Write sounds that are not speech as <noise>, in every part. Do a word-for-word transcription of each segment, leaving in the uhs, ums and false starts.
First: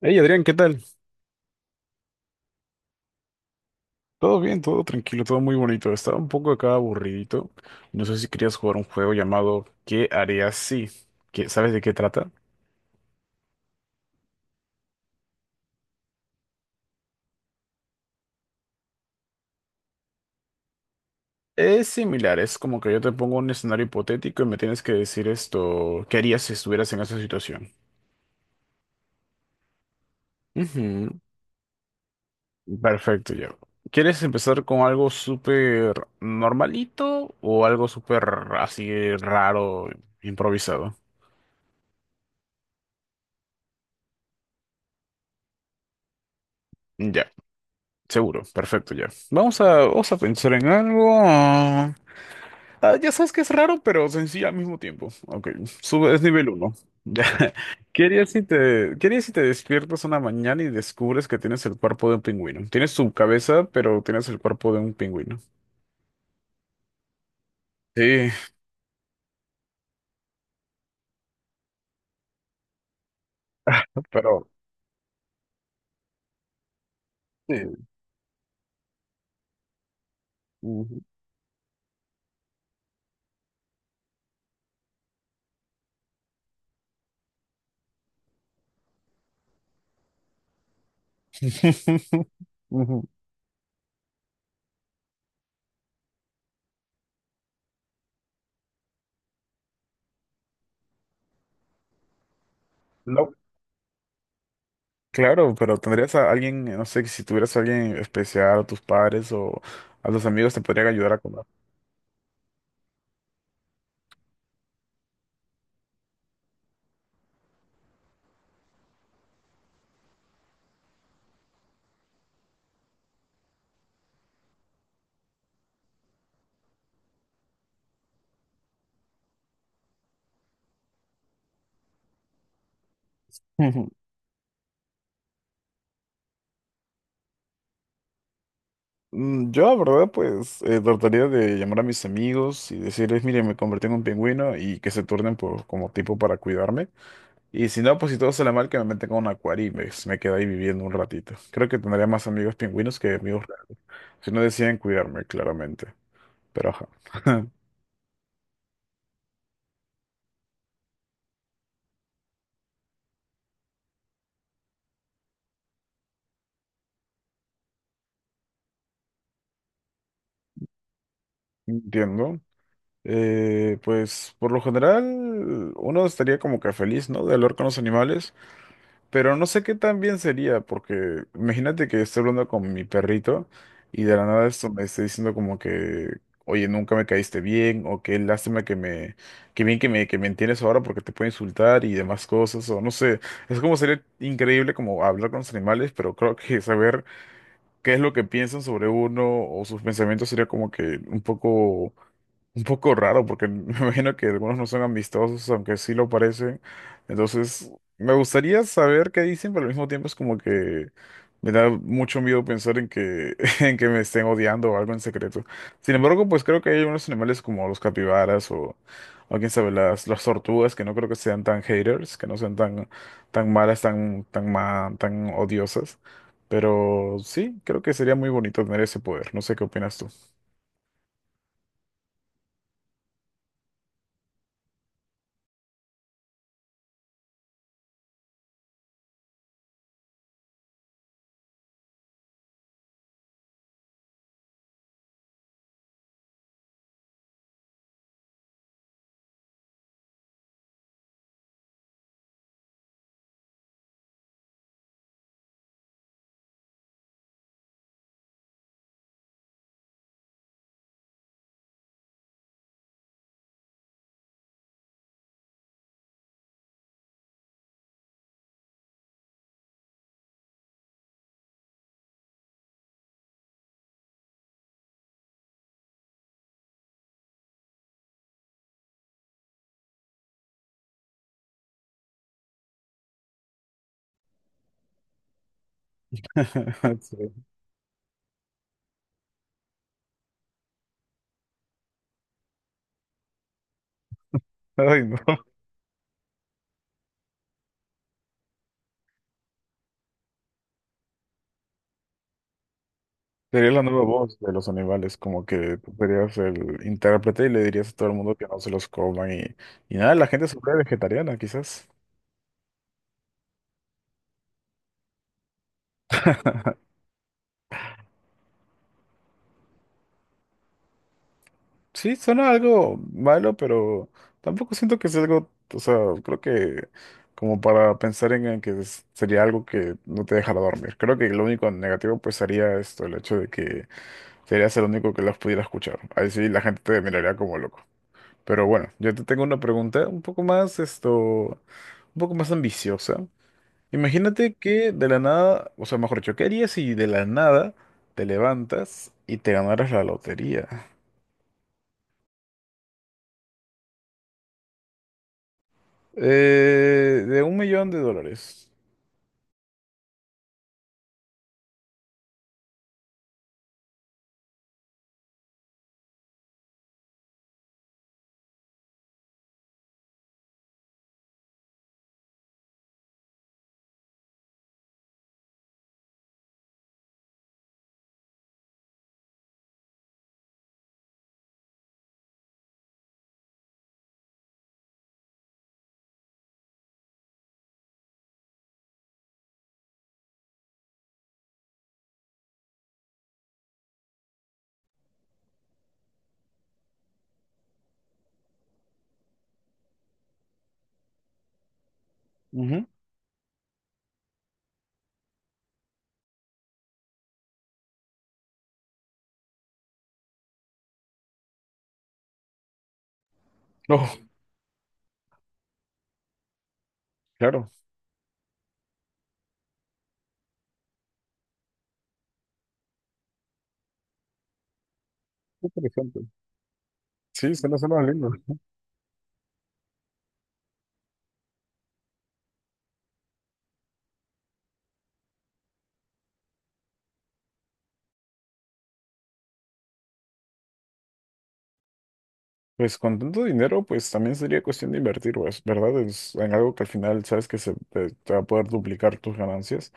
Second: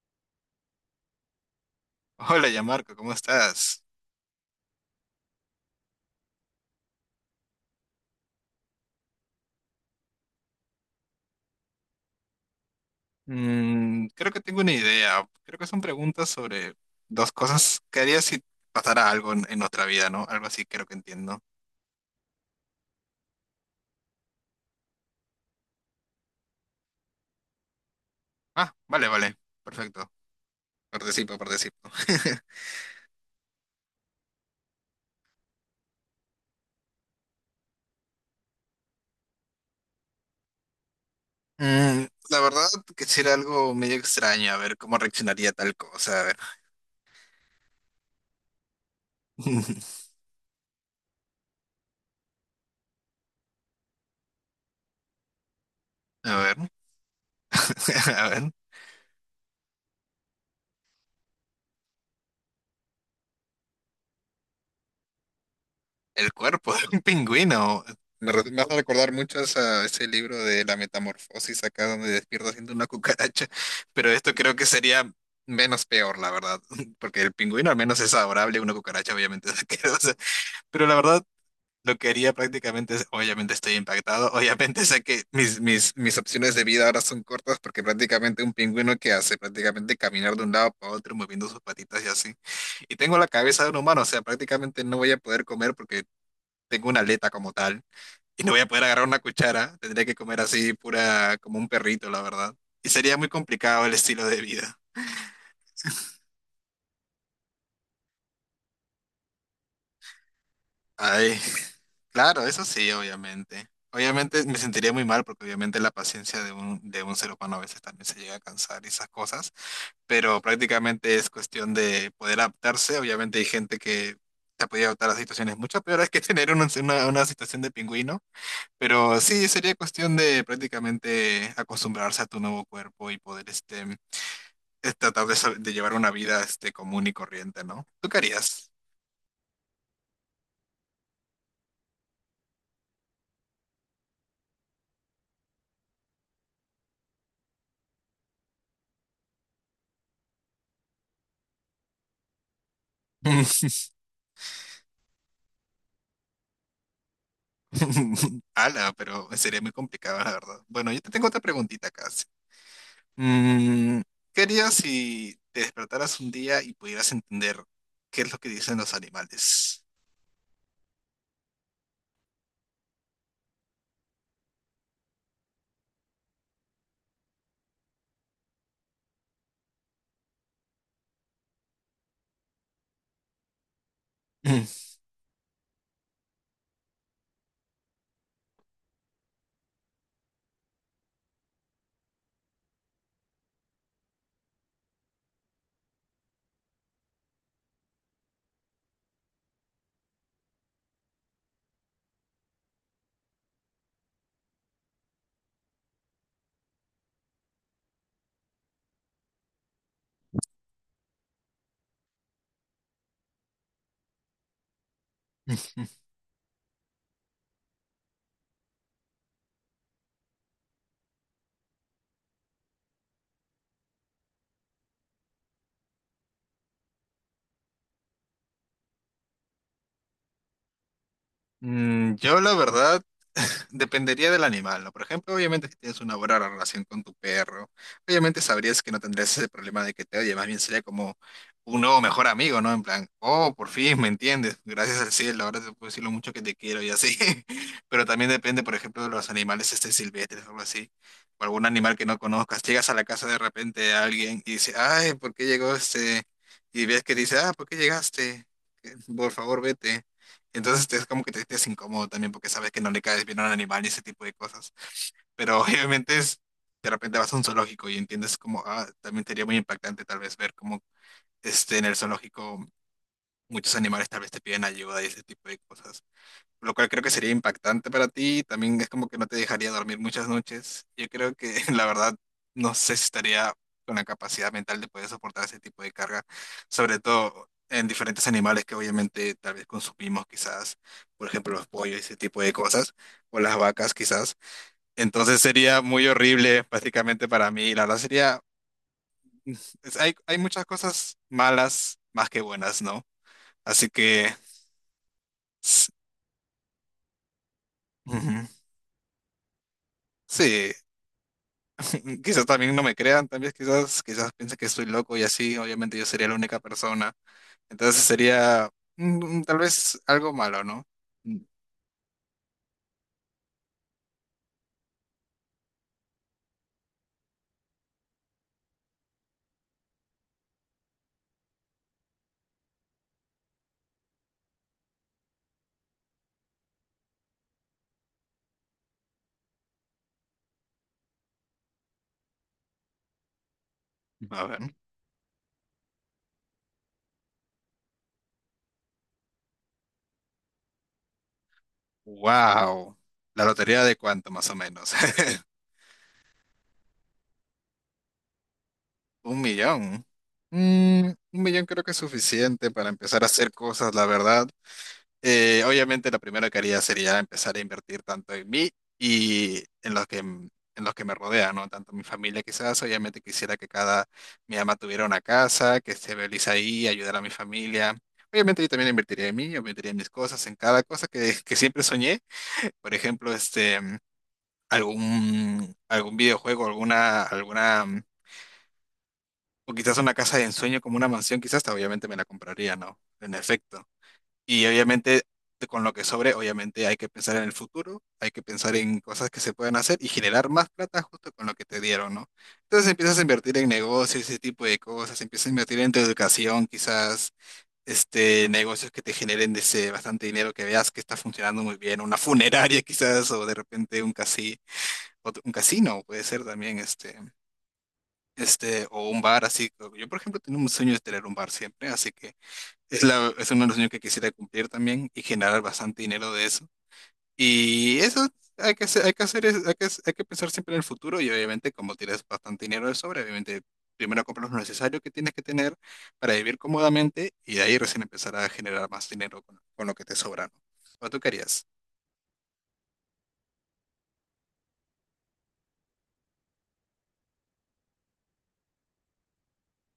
Hey Adrián, ¿qué tal? Hola, ya Marco, ¿cómo estás? Todo bien, todo tranquilo, todo muy bonito. Estaba un poco acá aburridito. No sé si querías jugar un juego llamado ¿Qué harías si? ¿Qué- ¿Sabes de qué trata? Mm, creo que tengo una idea. Creo que son preguntas sobre dos cosas que harías si pasara algo en, en nuestra vida, ¿no? Algo así creo que entiendo. Es similar, es como que yo te pongo un escenario hipotético y me tienes que decir esto, ¿qué harías si estuvieras en esa situación? Ah, vale, vale. Perfecto. Ujú. Participo, participo. <laughs> Perfecto, ya. ¿Quieres empezar con algo súper normalito o algo súper así raro, improvisado? Mm, la verdad, quisiera algo medio extraño, a ver cómo reaccionaría tal cosa. A ver. Ya, seguro, perfecto, ya. Vamos a, <laughs> vamos a pensar en algo. Ah, ya sabes que es raro, pero sencillo al mismo tiempo. Ok, sube, es A nivel ver. uno. <laughs> ¿Qué <laughs> A harías si ver. te, qué harías si te despiertas una mañana y descubres que tienes el cuerpo de un pingüino? Tienes tu cabeza, pero tienes el cuerpo de un pingüino. El cuerpo de un pingüino. Me, Sí, re- Me hace recordar mucho a esa- ese libro de La Metamorfosis, acá donde despierta siendo una cucaracha. Pero esto pero... creo que sería menos peor, la verdad. <laughs> Porque el pingüino al Sí. menos es adorable, una cucaracha obviamente es <laughs> asquerosa. Pero la Ujú. verdad, lo que haría prácticamente es, obviamente estoy impactado. Obviamente sé que mis, mis, mis opciones de vida ahora son cortas porque prácticamente un pingüino que hace prácticamente caminar de un lado para otro moviendo sus patitas y <laughs> así. Y Ujú. tengo la cabeza de un humano, o sea, prácticamente no voy a poder comer porque tengo una aleta como tal y no voy a poder agarrar una cuchara. Tendría que comer así pura, como un perrito, la verdad. Y sería muy No, complicado el estilo de vida. claro, pero tendrías a alguien, no sé, que si tuvieras a alguien especial, a tus padres o a los amigos te podrían ayudar a Ay, comer. claro, eso sí, obviamente. Obviamente me sentiría muy mal porque obviamente la paciencia de un, de un ser humano a veces también se llega a cansar y esas cosas, pero prácticamente es cuestión de poder adaptarse. Obviamente hay gente que se ha podido adaptar a situaciones mucho peores que tener una, una, una situación de pingüino. Pero sí, sería cuestión de prácticamente acostumbrarse a tu nuevo cuerpo y poder este, <laughs> es tratar de, sal- de llevar una vida este, común y corriente, ¿no? ¿Tú qué harías? Mm, Yo, la verdad, pues eh, trataría de llamar a mis amigos y decirles, miren, me convertí en un pingüino y que se turnen por, como tipo para cuidarme. Y si no, pues si todo sale mal, que me metan con un acuario y me, me quedo ahí viviendo un ratito. Creo que tendría más amigos pingüinos que amigos reales, si no deciden cuidarme, claramente. Pero ajá, <laughs> <laughs> Ala, pero sería muy complicado, la verdad. Bueno, yo te tengo otra preguntita casi. Mm, ¿qué harías si te despertaras un día y pudieras entender qué es lo que dicen los animales? entiendo. Eh, pues por lo general, uno estaría como que feliz, ¿no? De hablar con los animales. Pero no sé qué tan bien sería, porque imagínate que estoy hablando con mi perrito y de la nada esto me está diciendo como que, oye, nunca me caíste bien, o qué lástima que me, qué bien que me, que me entiendes ahora porque te puedo insultar y demás cosas, o no sé. Es como sería increíble como hablar con los animales, pero creo que saber qué es lo que piensan sobre uno o sus pensamientos sería como que un poco un poco raro porque <laughs> me imagino que algunos no son amistosos, aunque sí lo parecen. Entonces, me gustaría saber qué dicen, pero al mismo tiempo es como que me da mucho miedo pensar en que, <laughs> en que me estén odiando o algo en secreto. Sin <laughs> embargo, pues creo que hay unos animales como los capibaras o, o quién sabe, las, las tortugas, que no creo que sean tan haters, que no sean tan, tan malas, tan, tan, ma- tan odiosas. Pero sí, creo que sería muy bonito tener ese poder. No sé qué opinas tú. Mm, yo la verdad <laughs> dependería del animal, ¿no? Por ejemplo, obviamente si tienes una buena relación con tu perro, obviamente sabrías que no tendrías ese problema de que te oye, más bien sería como un nuevo mejor amigo, ¿no? En plan, oh, por fin me entiendes, gracias al cielo, ahora te puedo decir lo mucho que te quiero y así. <laughs> Pero también depende, por ejemplo, de los animales este silvestres o algo así, o algún animal que no conozcas. Llegas a la casa de repente de alguien y dice, ay, ¿por qué llegó este? Y ves que dice, ah, ¿por qué llegaste? Por favor, vete. Entonces es como que te sientes incómodo también porque sabes que no le caes bien a un animal y ese tipo de cosas. Pero <laughs> obviamente es, de repente vas a un zoológico y entiendes como, ah, también sería muy impactante tal vez ver como este, en el zoológico muchos animales tal vez te piden ayuda y ese tipo de cosas, lo cual creo que sería impactante para ti. También es como que no te dejaría dormir muchas noches. Yo creo que <laughs> la verdad no sé si estaría con la capacidad mental de poder soportar ese tipo de carga, sobre <laughs> Sí. todo en diferentes animales que obviamente tal vez consumimos quizás, por ejemplo los pollos, ese tipo de cosas, o las vacas quizás. Ay, no. Entonces sería muy horrible básicamente para mí. La verdad sería, es- hay, hay muchas cosas malas más que buenas, ¿no? Sería la Así nueva que... voz de los animales, como que s- tú serías el intérprete y le dirías a todo el mundo que ujú. no se los coman y, y nada, la gente se Sí, vuelve vegetariana, quizás. <laughs> mm, quizás también no me crean, también quizás, quizás piensen que estoy loco y así, obviamente yo sería la única persona. Entonces sería mm, mm, tal vez algo malo, ¿no? Mm, Sí, suena algo malo, pero tampoco siento que sea algo, o sea, creo que como para pensar en, en que es- sería algo que no te dejara dormir. Creo que lo único negativo pues sería esto, el hecho de que serías el único que las pudiera escuchar. Ahí sí la gente te miraría como loco. Pero bueno, yo te tengo una pregunta un poco más, esto, un poco más ambiciosa. a Imagínate ver. que de la nada, o sea, mejor dicho, ¿qué harías si de la nada te levantas y te ganaras la lotería? Wow. La lotería de cuánto más o menos. <laughs> Eh, de un millón de dólares. Un millón. Mm, un millón creo que es suficiente para empezar a hacer cosas, la verdad. Eh, obviamente la primera que haría sería empezar a invertir tanto en mí y en los que, mm, en los que me rodean, ¿no? Tanto mi familia quizás, obviamente quisiera que cada, mi ama tuviera una casa, que esté feliz ahí, ayudar a mi familia. Obviamente yo también invertiría en mí, yo invertiría en mis cosas, en cada cosa que, que siempre soñé. <laughs> Por ejemplo, este, mm, algún, algún videojuego, alguna, alguna, mm, o quizás una casa de ensueño como una mansión, quizás, obviamente me la compraría, ¿no? En efecto. Y obviamente, de- con lo que sobre, obviamente hay que pensar en el futuro, hay que pensar en cosas que se pueden hacer y generar más plata justo con lo que te dieron, ¿no? Ujú. Entonces empiezas a invertir en negocios, ese tipo de cosas, empiezas a invertir en tu educación, quizás este, negocios que te generen ese bastante dinero, que veas que está funcionando muy bien, una funeraria <laughs> quizás, o de repente un Oh, casi, otro- un casino puede ser también, este, claro. este, o un bar así. Yo, por ejemplo, tengo un sueño de tener un bar siempre, así que... Es, la, es uno de los sueños que quisiera cumplir también y generar Qué bastante interesante. dinero de eso. Sí, suena, Y suena eso lindo. hay que hacer, hay que hacer, es- hay que, hay que pensar siempre en el futuro y obviamente como tienes bastante dinero de sobra, obviamente primero compras lo necesario que tienes que tener para vivir cómodamente y de ahí recién empezar a generar más dinero con, con lo que te sobra, ¿no? ¿O tú querías? Pues con tanto dinero, pues también sería cuestión de invertir, pues, ¿verdad? Es en algo que al final sabes que se te, te va a poder duplicar tus ganancias.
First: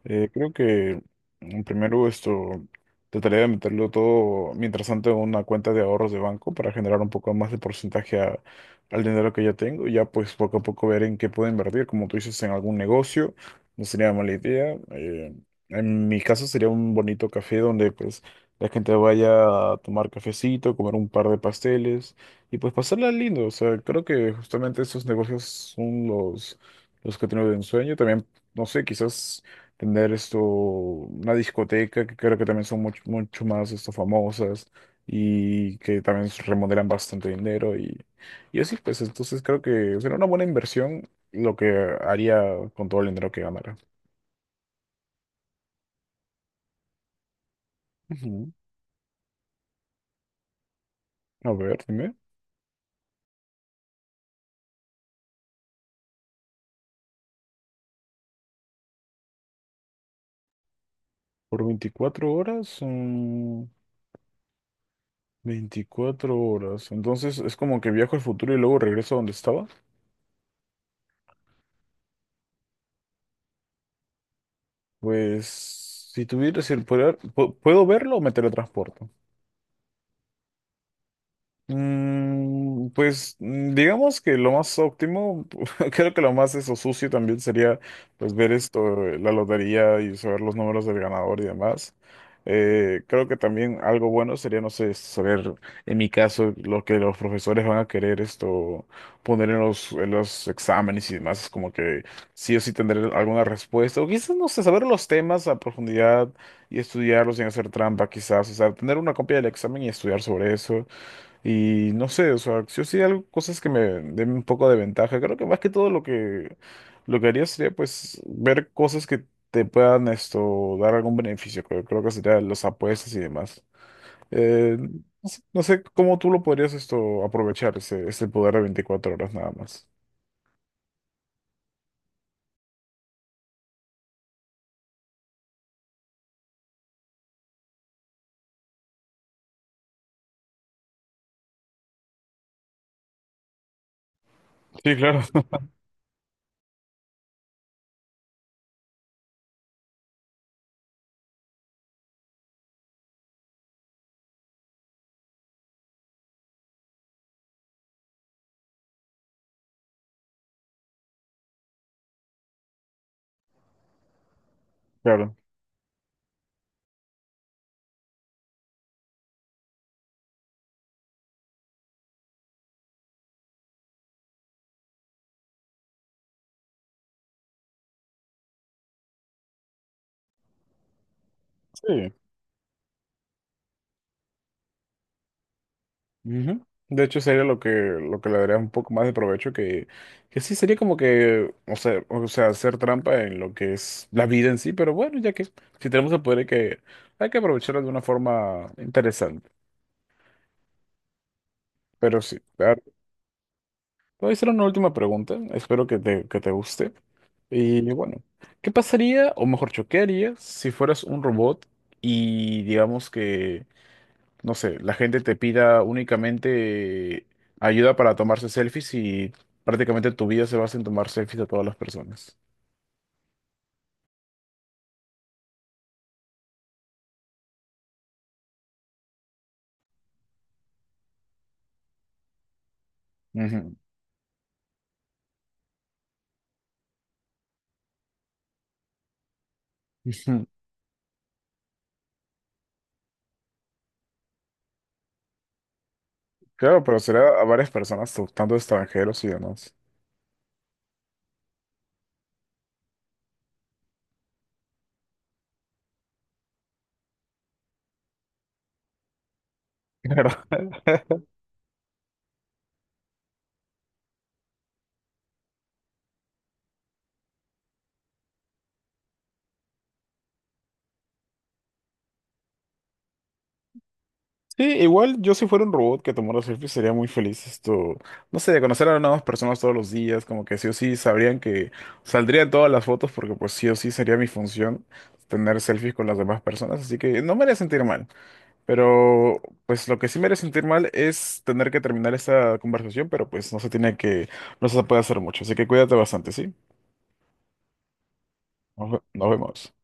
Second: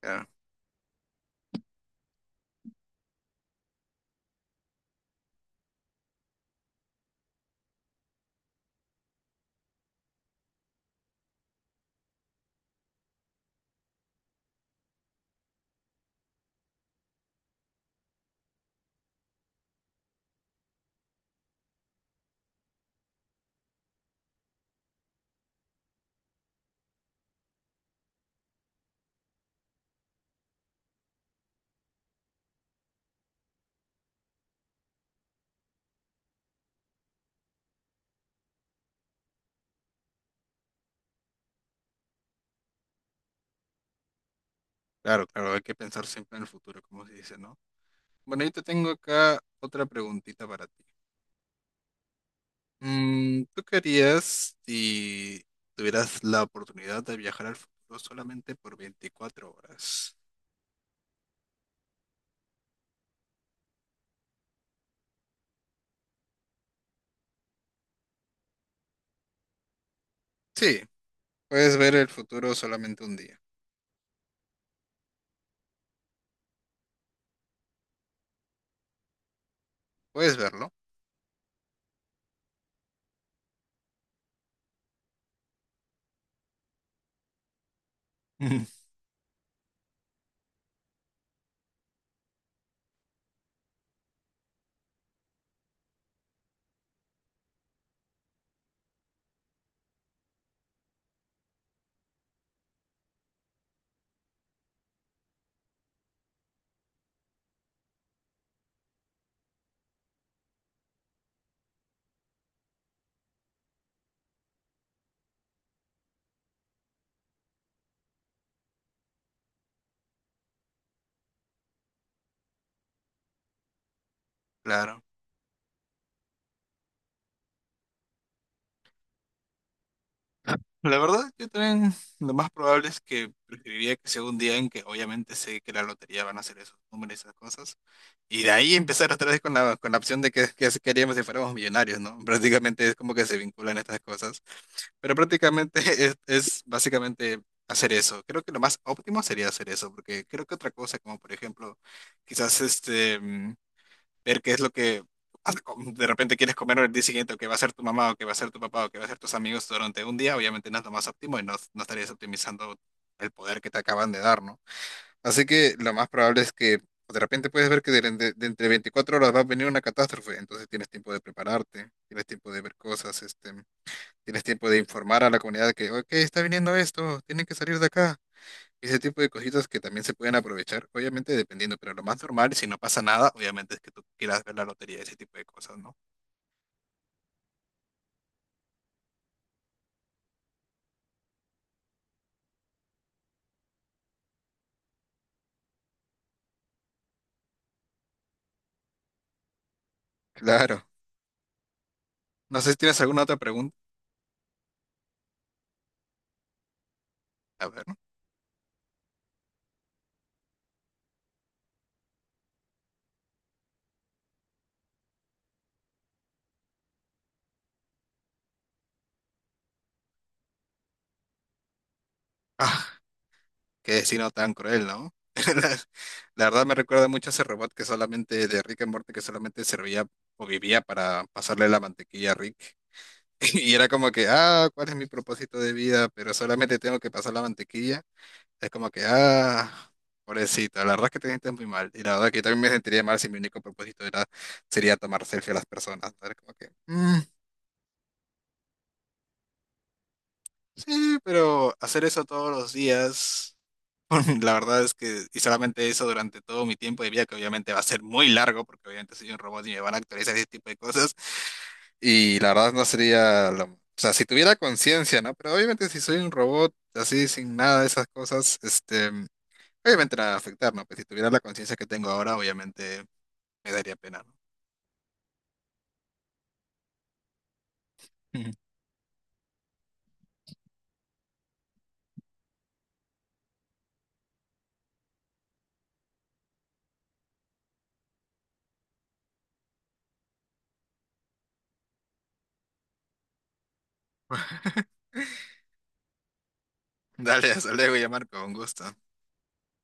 Claro, Eh, creo que mm, primero esto trataría de meterlo todo, mientras tanto, en una cuenta de ahorros de banco para generar un poco más de porcentaje a- al dinero que ya tengo. Y ya pues poco a poco ver en qué puedo invertir, como tú dices, en algún negocio, no sería mala idea. Eh, en mi caso sería un bonito café donde pues la gente vaya a tomar cafecito, comer un par de pasteles y pues pasarla lindo. O sea, creo que justamente esos negocios son los, los que tengo de ensueño. También no sé, quizás tener esto, una discoteca que creo que también son mucho, mucho más esto, famosas y que también s- remodelan bastante dinero y, y así, pues entonces creo que será una buena inversión lo que haría con todo el dinero que ganara. claro, claro, hay que pensar siempre en el futuro, como se dice, ¿no? Bueno, yo Ujú. te tengo acá otra preguntita para ti. A ver, dime, Mm, ¿tú qué harías si tuvieras la oportunidad de viajar al futuro solamente por veinticuatro horas? por veinticuatro horas son veinticuatro horas, entonces es como que viajo al futuro y luego regreso a donde estaba. Sí, puedes ver el futuro solamente un día. Pues si tuviera el poder, ¿pu- ¿puedo verlo o me teletransporto? Puedes verlo, Mm, pues mm, digamos que lo más óptimo, <laughs> creo que lo más eso sucio también sería pues ver ujú, esto, eh, la lotería y saber los números del ganador y demás. Eh, creo que también algo bueno sería, no sé, saber en mi caso lo que los profesores van a querer esto poner en los, en los, exámenes y demás, es como que sí o sí tendré alguna respuesta, o quizás, no sé, saber los temas a profundidad y estudiarlos sin hacer trampa, quizás, o sea, tener una copia del examen y estudiar sobre eso. Y no sé, o sea, si yo sí algo, cosas que me den un poco de ventaja. Creo que más que todo lo que lo que haría sería pues ver cosas que te puedan esto dar algún beneficio. Creo, creo que sería las apuestas y demás. Eh, claro. no sé no sé cómo tú lo podrías esto aprovechar ese, ese poder de veinticuatro horas nada más. La verdad, yo también lo más probable es que preferiría que sea un día en que obviamente sé que la lotería van a hacer esos números y esas cosas. Y de ahí empezar otra vez con la, con la opción de que, que si queríamos si fuéramos millonarios, ¿no? Prácticamente es como que se vinculan estas cosas. Sí, Pero claro, prácticamente <laughs> es, es básicamente hacer eso. Creo que lo más óptimo sería hacer eso, porque creo que otra cosa, como por ejemplo, quizás este, mm, ver qué es lo que has- com- de repente quieres comer el día siguiente, o qué va a ser tu mamá, o qué va a ser tu papá, o qué va a ser tus amigos durante un día, obviamente no es lo más óptimo y no, no estarías optimizando el poder que te acaban de dar, ¿no? <laughs> claro. Así que lo más probable es que pues, de repente puedes ver que de, de- de entre veinticuatro horas va a venir una catástrofe, entonces tienes tiempo de prepararte, tienes tiempo de ver cosas, este, tienes tiempo de informar a la comunidad que, ok, está viniendo esto, tienen que salir de acá. Ese tipo de cositas que también se pueden aprovechar, obviamente dependiendo, pero lo Sí. más normal, si no pasa nada, obviamente es que tú quieras ver la lotería, ese tipo de cosas, ¿no? Ujú. De hecho, sería lo que, lo que, le daría un poco más de provecho que, que sí sería como que, o sea, o sea, hacer trampa en lo que es la vida en sí, pero bueno, ya que si tenemos el poder hay que, hay que, aprovecharlo de una forma interesante. Claro. Pero sí, No sé a- si te tienes alguna otra pregunta. voy a hacer una última pregunta, espero que te, que te guste. A Y ver, bueno, ¿qué pasaría, o mejor, choquearía si fueras un robot y digamos que no sé, la gente te pida únicamente ayuda para tomarse selfies y prácticamente tu vida se basa en tomar selfies de todas las personas. ¿no? Qué destino tan cruel, ¿no? <laughs> La, la verdad me recuerda mucho a ese robot que solamente de Rick and Morty que solamente servía o vivía para pasarle la mantequilla a Rick. <laughs> Y Ujú. era como que, ah, ¿cuál es mi propósito de vida? Pero solamente tengo que pasar la mantequilla. Es como que, ah, Ujú. <laughs> pobrecito, la verdad es que te sientes muy mal. Y la verdad que yo también me sentiría mal si mi único propósito era, sería tomar selfie a las personas, ¿no? Era como que, Claro, pero "Mm, será a varias personas, tanto extranjeros y demás. <laughs> sí, pero hacer eso todos los días. <laughs> La verdad es que, y solamente eso durante todo mi tiempo de vida, que obviamente va a ser muy largo, porque obviamente soy un robot y me van a Claro. actualizar ese tipo de cosas, y la verdad no sería, lo- o sea, si tuviera conciencia, ¿no? Pero obviamente si soy un robot así, sin nada de esas cosas, este, obviamente la va a afectar, ¿no? Pues si tuviera la conciencia que tengo ahora, obviamente me daría pena, ¿no? Sí, igual yo si fuera un robot que tomara selfies sería muy feliz esto, no sé, de <laughs> conocer a nuevas personas todos los días, como que sí o sí sabrían que saldrían todas las fotos porque pues sí o sí sería mi función tener selfies con las demás personas, así que no me haría sentir mal. Pero pues lo que sí me haría sentir mal es tener que terminar esta conversación, pero pues no se tiene que, no se Ujú. puede hacer mucho. Así que cuídate bastante, ¿sí? Dale, hasta luego, ya Marco, un gusto. Nos, ve- nos vemos.